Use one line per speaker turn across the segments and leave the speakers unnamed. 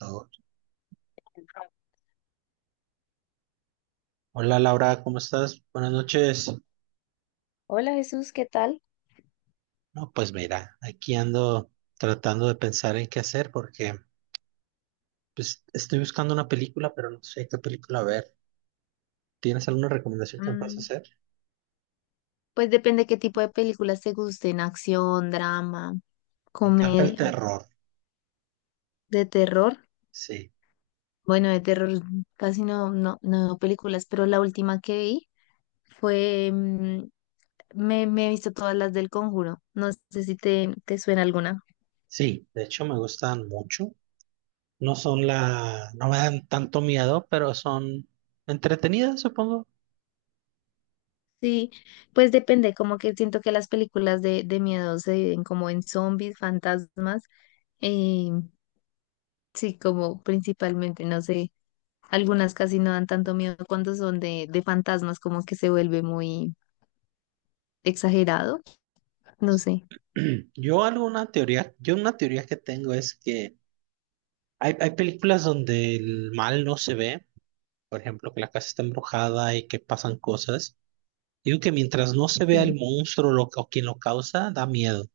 Oh, hola Laura, ¿cómo estás? Buenas noches.
Hola Jesús, ¿qué tal?
No, pues mira, aquí ando tratando de pensar en qué hacer porque pues estoy buscando una película, pero no sé qué película ver. ¿Tienes alguna recomendación que me puedas
Mm,
hacer?
Pues depende qué tipo de películas te gusten, acción, drama,
Me encanta el
comedia,
terror.
de terror.
Sí,
Bueno, de terror casi no veo películas, pero la última que vi fue, me he visto todas las del Conjuro. No sé si te suena alguna.
sí, de hecho me gustan mucho. No me dan tanto miedo, pero son entretenidas, supongo.
Sí, pues depende, como que siento que las películas de miedo se dividen como en zombies, fantasmas, eh, sí, como principalmente, no sé. Algunas casi no dan tanto miedo cuando son de fantasmas, como que se vuelve muy exagerado. No sé.
Yo una teoría que tengo es que hay películas donde el mal no se ve, por ejemplo, que la casa está embrujada y que pasan cosas. Digo que mientras no se vea el
Sí,
monstruo o quien lo causa, da miedo.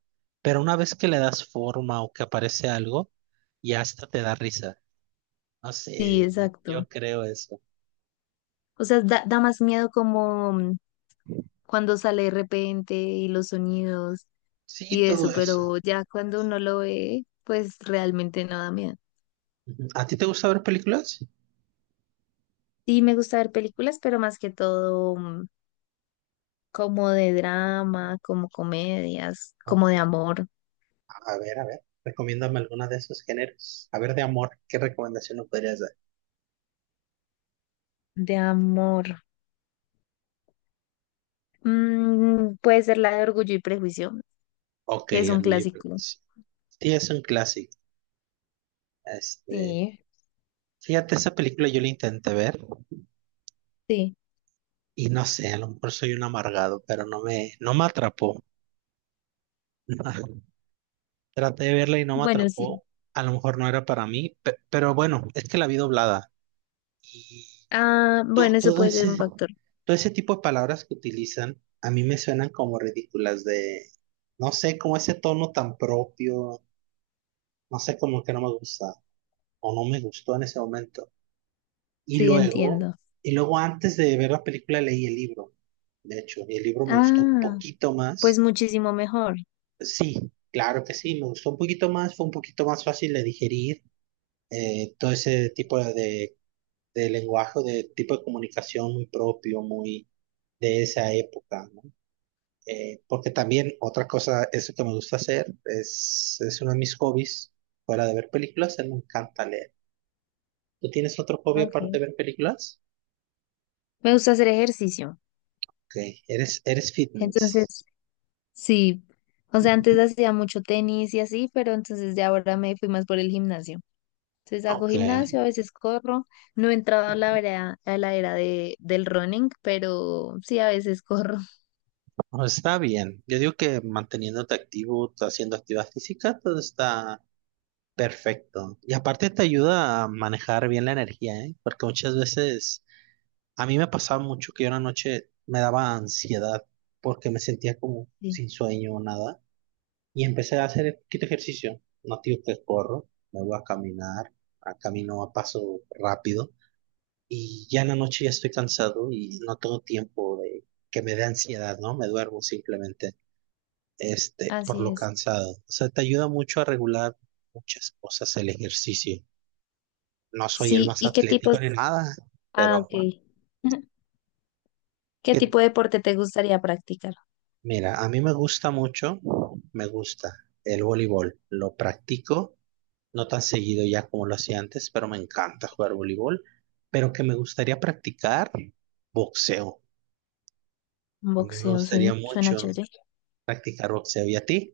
Pero una vez que le das forma o que aparece algo, ya hasta te da risa. No
sí,
sé,
exacto.
yo creo eso.
O sea, da más miedo como cuando sale de repente y los sonidos
Sí,
y
todo
eso,
eso.
pero ya cuando uno lo ve, pues realmente no da miedo.
Ujú. ¿A ti te gusta ver películas?
Sí, me gusta ver películas, pero más que todo como de drama, como comedias,
Ok,
como de amor,
a ver, a ver. Recomiéndame alguna de esos géneros. A ver, de amor, ¿qué recomendación nos podrías dar?
de amor. Puede ser la de Orgullo y Prejuicio,
Ok,
que es un
Orgullo y
clásico.
Prejuicio. Sí, es un clásico. Este,
Sí,
fíjate, esa película yo la intenté ver.
sí.
Y no sé, a lo mejor soy un amargado, pero no me atrapó. Traté de verla y no me
Bueno, sí.
atrapó. A lo mejor no era para mí, pero bueno, es que la vi doblada. Y
Ah,
to-
bueno, eso
todo
puede ser
ese,
un factor.
todo ese tipo de palabras que utilizan a mí me suenan como ridículas, de no sé, como ese tono tan propio, no sé, como que no me gusta o no me gustó en ese momento. Y
Sí,
luego,
entiendo.
y luego antes de ver la película leí el libro. De hecho, y el libro me gustó un
Ah,
poquito
pues
más.
muchísimo mejor.
Sí, claro que sí, me gustó un poquito más, fue un poquito más fácil de digerir todo ese tipo de lenguaje, de tipo de comunicación muy propio, muy de esa época, ¿no? Porque también otra cosa, eso que me gusta hacer, es uno de mis hobbies, fuera de ver películas, a mí me encanta leer. ¿Tú tienes otro hobby aparte
Ok.
de ver películas?
Me gusta hacer ejercicio.
Ok, eres, eres fitness.
Entonces, sí. O sea, antes hacía mucho tenis y así, pero entonces de ahora me fui más por el gimnasio. Entonces hago
Ok,
gimnasio, a veces corro. No he entrado a la era del running, pero sí, a veces corro.
bueno, está bien. Yo digo que manteniéndote activo, haciendo actividad física, todo está perfecto. Y aparte te ayuda a manejar bien la energía, ¿eh? Porque muchas veces a mí me pasaba mucho que yo una noche me daba ansiedad porque me sentía como
Sí,
sin sueño o nada. Y empecé a hacer un poquito de ejercicio. No digo que corro, me voy a caminar, a camino a paso rápido. Y ya en la noche ya estoy cansado y no tengo tiempo de que me dé ansiedad, ¿no? Me duermo simplemente, este, por
así
lo
es.
cansado. O sea, te ayuda mucho a regular muchas cosas el ejercicio. No soy el
Sí,
más
¿y qué tipos?
atlético ni nada,
Ah,
pero
ok. ¿Qué
que,
tipo de deporte te gustaría practicar?
mira, a mí me gusta mucho, me gusta el voleibol. Lo practico, no tan seguido ya como lo hacía antes, pero me encanta jugar voleibol. Pero que me gustaría practicar boxeo. A mí me
Boxeo, sí,
gustaría
suena
mucho
chévere.
practicar boxeo. ¿Y a ti?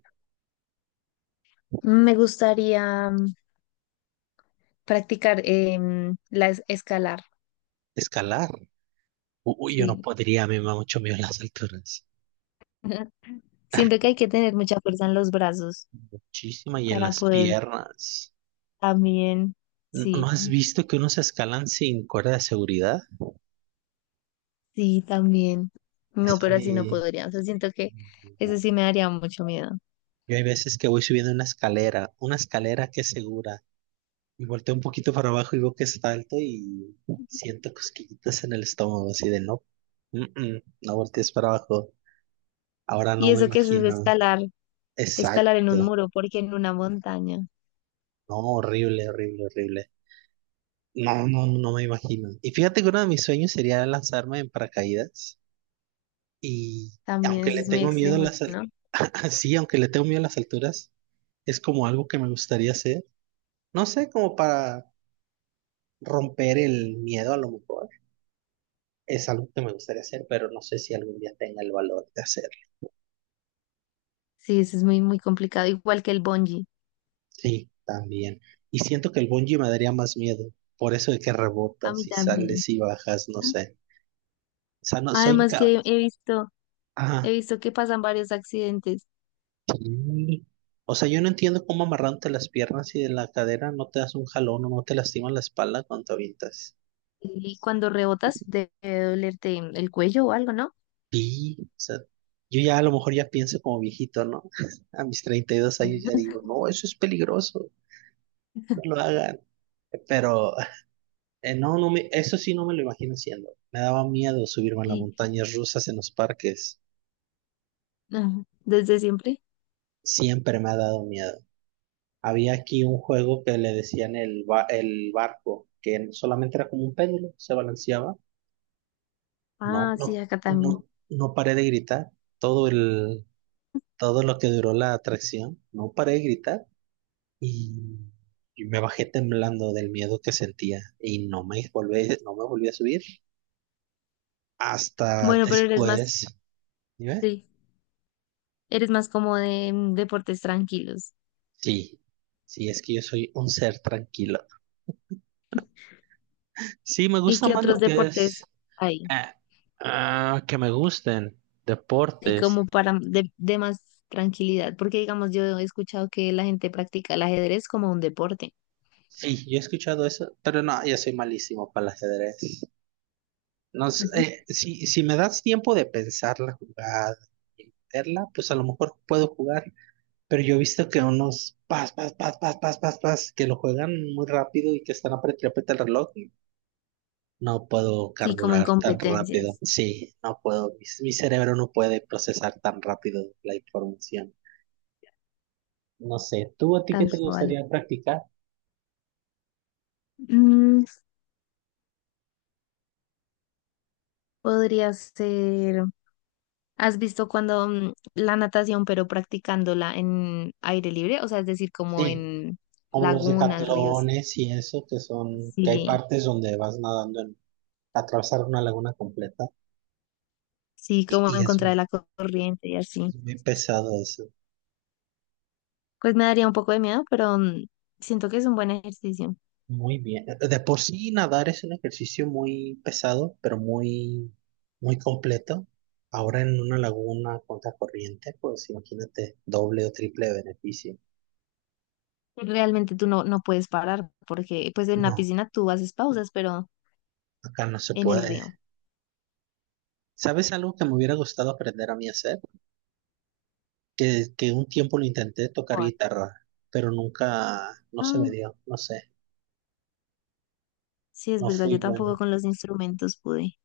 Me gustaría practicar escalar,
Escalar. Uy, yo no
sí.
podría, a mí me da mucho miedo las alturas.
Siento que hay que tener mucha fuerza en los brazos
Muchísima y en
para
las
poder
piernas.
también,
¿No
sí,
has visto que unos escalan sin cuerda de seguridad?
sí, también. No,
Eso a
pero así no
mí
podría. O sea, siento que eso
no.
sí me daría mucho miedo.
Yo hay veces que voy subiendo una escalera que es segura, y volteo un poquito para abajo y veo que está alto y siento cosquillitas en el estómago, así de no, no voltees para abajo. Ahora
Y
no me
eso que es
imagino.
escalar, escalar en un
Exacto.
muro, porque en una montaña
No, horrible, horrible, horrible. No, no, no me imagino. Y fíjate que uno de mis sueños sería lanzarme en paracaídas y,
también
aunque
eso
le
es muy
tengo miedo a
extremo,
las,
¿no?
sí, aunque le tengo miedo a las alturas, es como algo que me gustaría hacer. No sé, como para romper el miedo a lo mejor. Es algo que me gustaría hacer, pero no sé si algún día tenga el valor de hacerlo.
Sí, eso es muy, muy complicado. Igual que el bungee.
Sí, también. Y siento que el bungee me daría más miedo. Por eso de que
A mí
rebotas y
también.
sales y bajas, no sé. O sea, no, soy
Además
incapaz.
que
Ah,
he visto que pasan varios accidentes
sí. O sea, yo no entiendo cómo amarrándote las piernas y de la cadera no te das un jalón o no te lastimas la espalda cuando te avientas.
y cuando rebotas debe dolerte el cuello o algo, ¿no?
Sí, o sea, yo ya a lo mejor ya pienso como viejito, ¿no? A mis 32 años ya digo, no, eso es peligroso, no lo hagan. Pero eh, no, eso sí no me lo imagino haciendo. Me daba miedo subirme a las
Sí,
montañas rusas en los parques.
ajá, desde siempre.
Siempre me ha dado miedo. Había aquí un juego que le decían el barco, que solamente era como un péndulo, se balanceaba. No,
Ah, sí,
no,
acá también.
no, no paré de gritar. Todo el, todo lo que duró la atracción, no paré de gritar. Y, y me bajé temblando del miedo que sentía. Y no me volví a subir hasta
Bueno, pero eres más,
después. ¿Sí ves?
sí, eres más como de deportes tranquilos.
Sí, sí, es que yo soy un ser tranquilo. Sí, me
¿Y
gusta
qué
más
otros
lo que es
deportes hay?
ah, ah, que me gusten
Y
deportes.
como para de más tranquilidad, porque digamos, yo he escuchado que la gente practica el ajedrez como un deporte.
Sí, yo he escuchado eso, pero no, yo soy malísimo para el ajedrez. No sé,
Ujú.
si me das tiempo de pensar la jugada y meterla, pues a lo mejor puedo jugar, pero yo he visto que unos pas, pas, pas, pas, pas, pas, pas, que lo juegan muy rápido y que están apretando el reloj. No puedo
Sí, como en
carburar tan rápido.
competencias,
Sí, no puedo. Mi cerebro no puede procesar tan rápido la información. No sé, ¿tú a ti qué
tal
te
cual.
gustaría practicar?
Mm, Podría ser, ¿has visto cuando la natación, pero practicándola en aire libre? O sea, es decir, como
Sí,
en
como los
lagunas, ríos.
decatlones y eso, que son, que hay
Sí,
partes donde vas nadando en, atravesar una laguna completa
sí, como
y
en contra de la corriente y así.
es muy pesado eso.
Pues me daría un poco de miedo, pero siento que es un buen ejercicio.
Muy bien. De por sí nadar es un ejercicio muy pesado, pero muy, muy completo. Ahora en una laguna contra corriente, pues imagínate doble o triple beneficio.
Y realmente tú no puedes parar, porque pues en la
No,
piscina tú haces pausas, pero
acá no se
en el
puede.
río.
¿Sabes algo que me hubiera gustado aprender a mí a hacer? Que un tiempo lo intenté tocar
Por-
guitarra, pero nunca, no se
Ah,
me dio, no sé,
sí, es
no
verdad,
fui
yo tampoco
bueno.
con los instrumentos pude.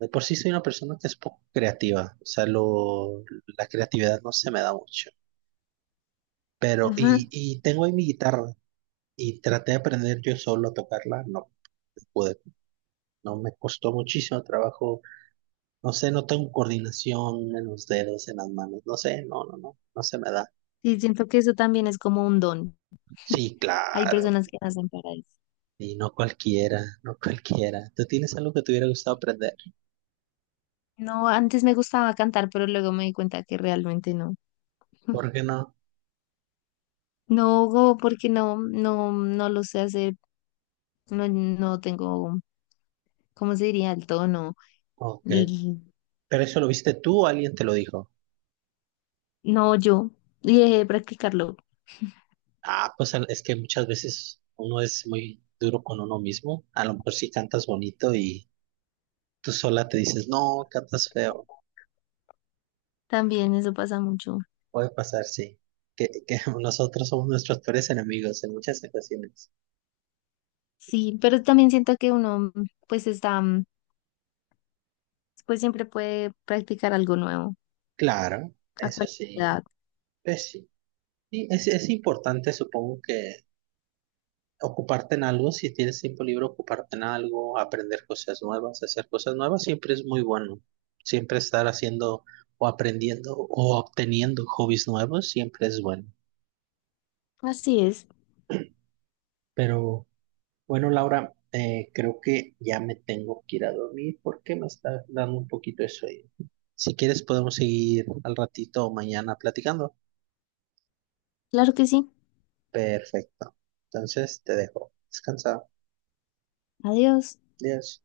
De por sí soy una persona que es poco creativa, o sea, la creatividad no se me da mucho. Pero,
Ajá.
y tengo ahí mi guitarra, y traté de aprender yo solo a tocarla, no pude, no me costó muchísimo trabajo, no sé, no tengo coordinación en los dedos, en las manos, no sé, no se me da.
Sí, siento que eso también es como un don.
Sí,
Hay
claro,
personas que nacen para eso.
y no cualquiera, no cualquiera. ¿Tú tienes algo que te hubiera gustado aprender?
No, antes me gustaba cantar, pero luego me di cuenta que realmente no.
¿Por qué no?
Porque no lo sé hacer, no tengo, ¿cómo se diría? El tono,
Ok,
l-
pero eso lo viste tú o alguien te lo dijo.
no yo, y dejé de practicarlo,
Ah, pues es que muchas veces uno es muy duro con uno mismo, a lo mejor si cantas bonito y tú sola te dices, no, cantas feo.
también eso pasa mucho,
Puede pasar, sí. Que nosotros somos nuestros peores enemigos en muchas ocasiones.
sí, pero también siento que uno, pues está, pues siempre puede practicar algo nuevo,
Claro,
a
eso
cualquier
sí,
edad,
pues sí. Y es importante, supongo que ocuparte en algo, si tienes tiempo libre, ocuparte en algo, aprender cosas nuevas, hacer cosas nuevas, siempre es muy bueno. Siempre estar haciendo o aprendiendo o obteniendo hobbies nuevos, siempre es bueno.
así es,
Pero bueno, Laura, creo que ya me tengo que ir a dormir porque me está dando un poquito de sueño. Si quieres, podemos seguir al ratito o mañana platicando.
claro que sí,
Perfecto. Entonces, te dejo. Descansa.
adiós.
Adiós.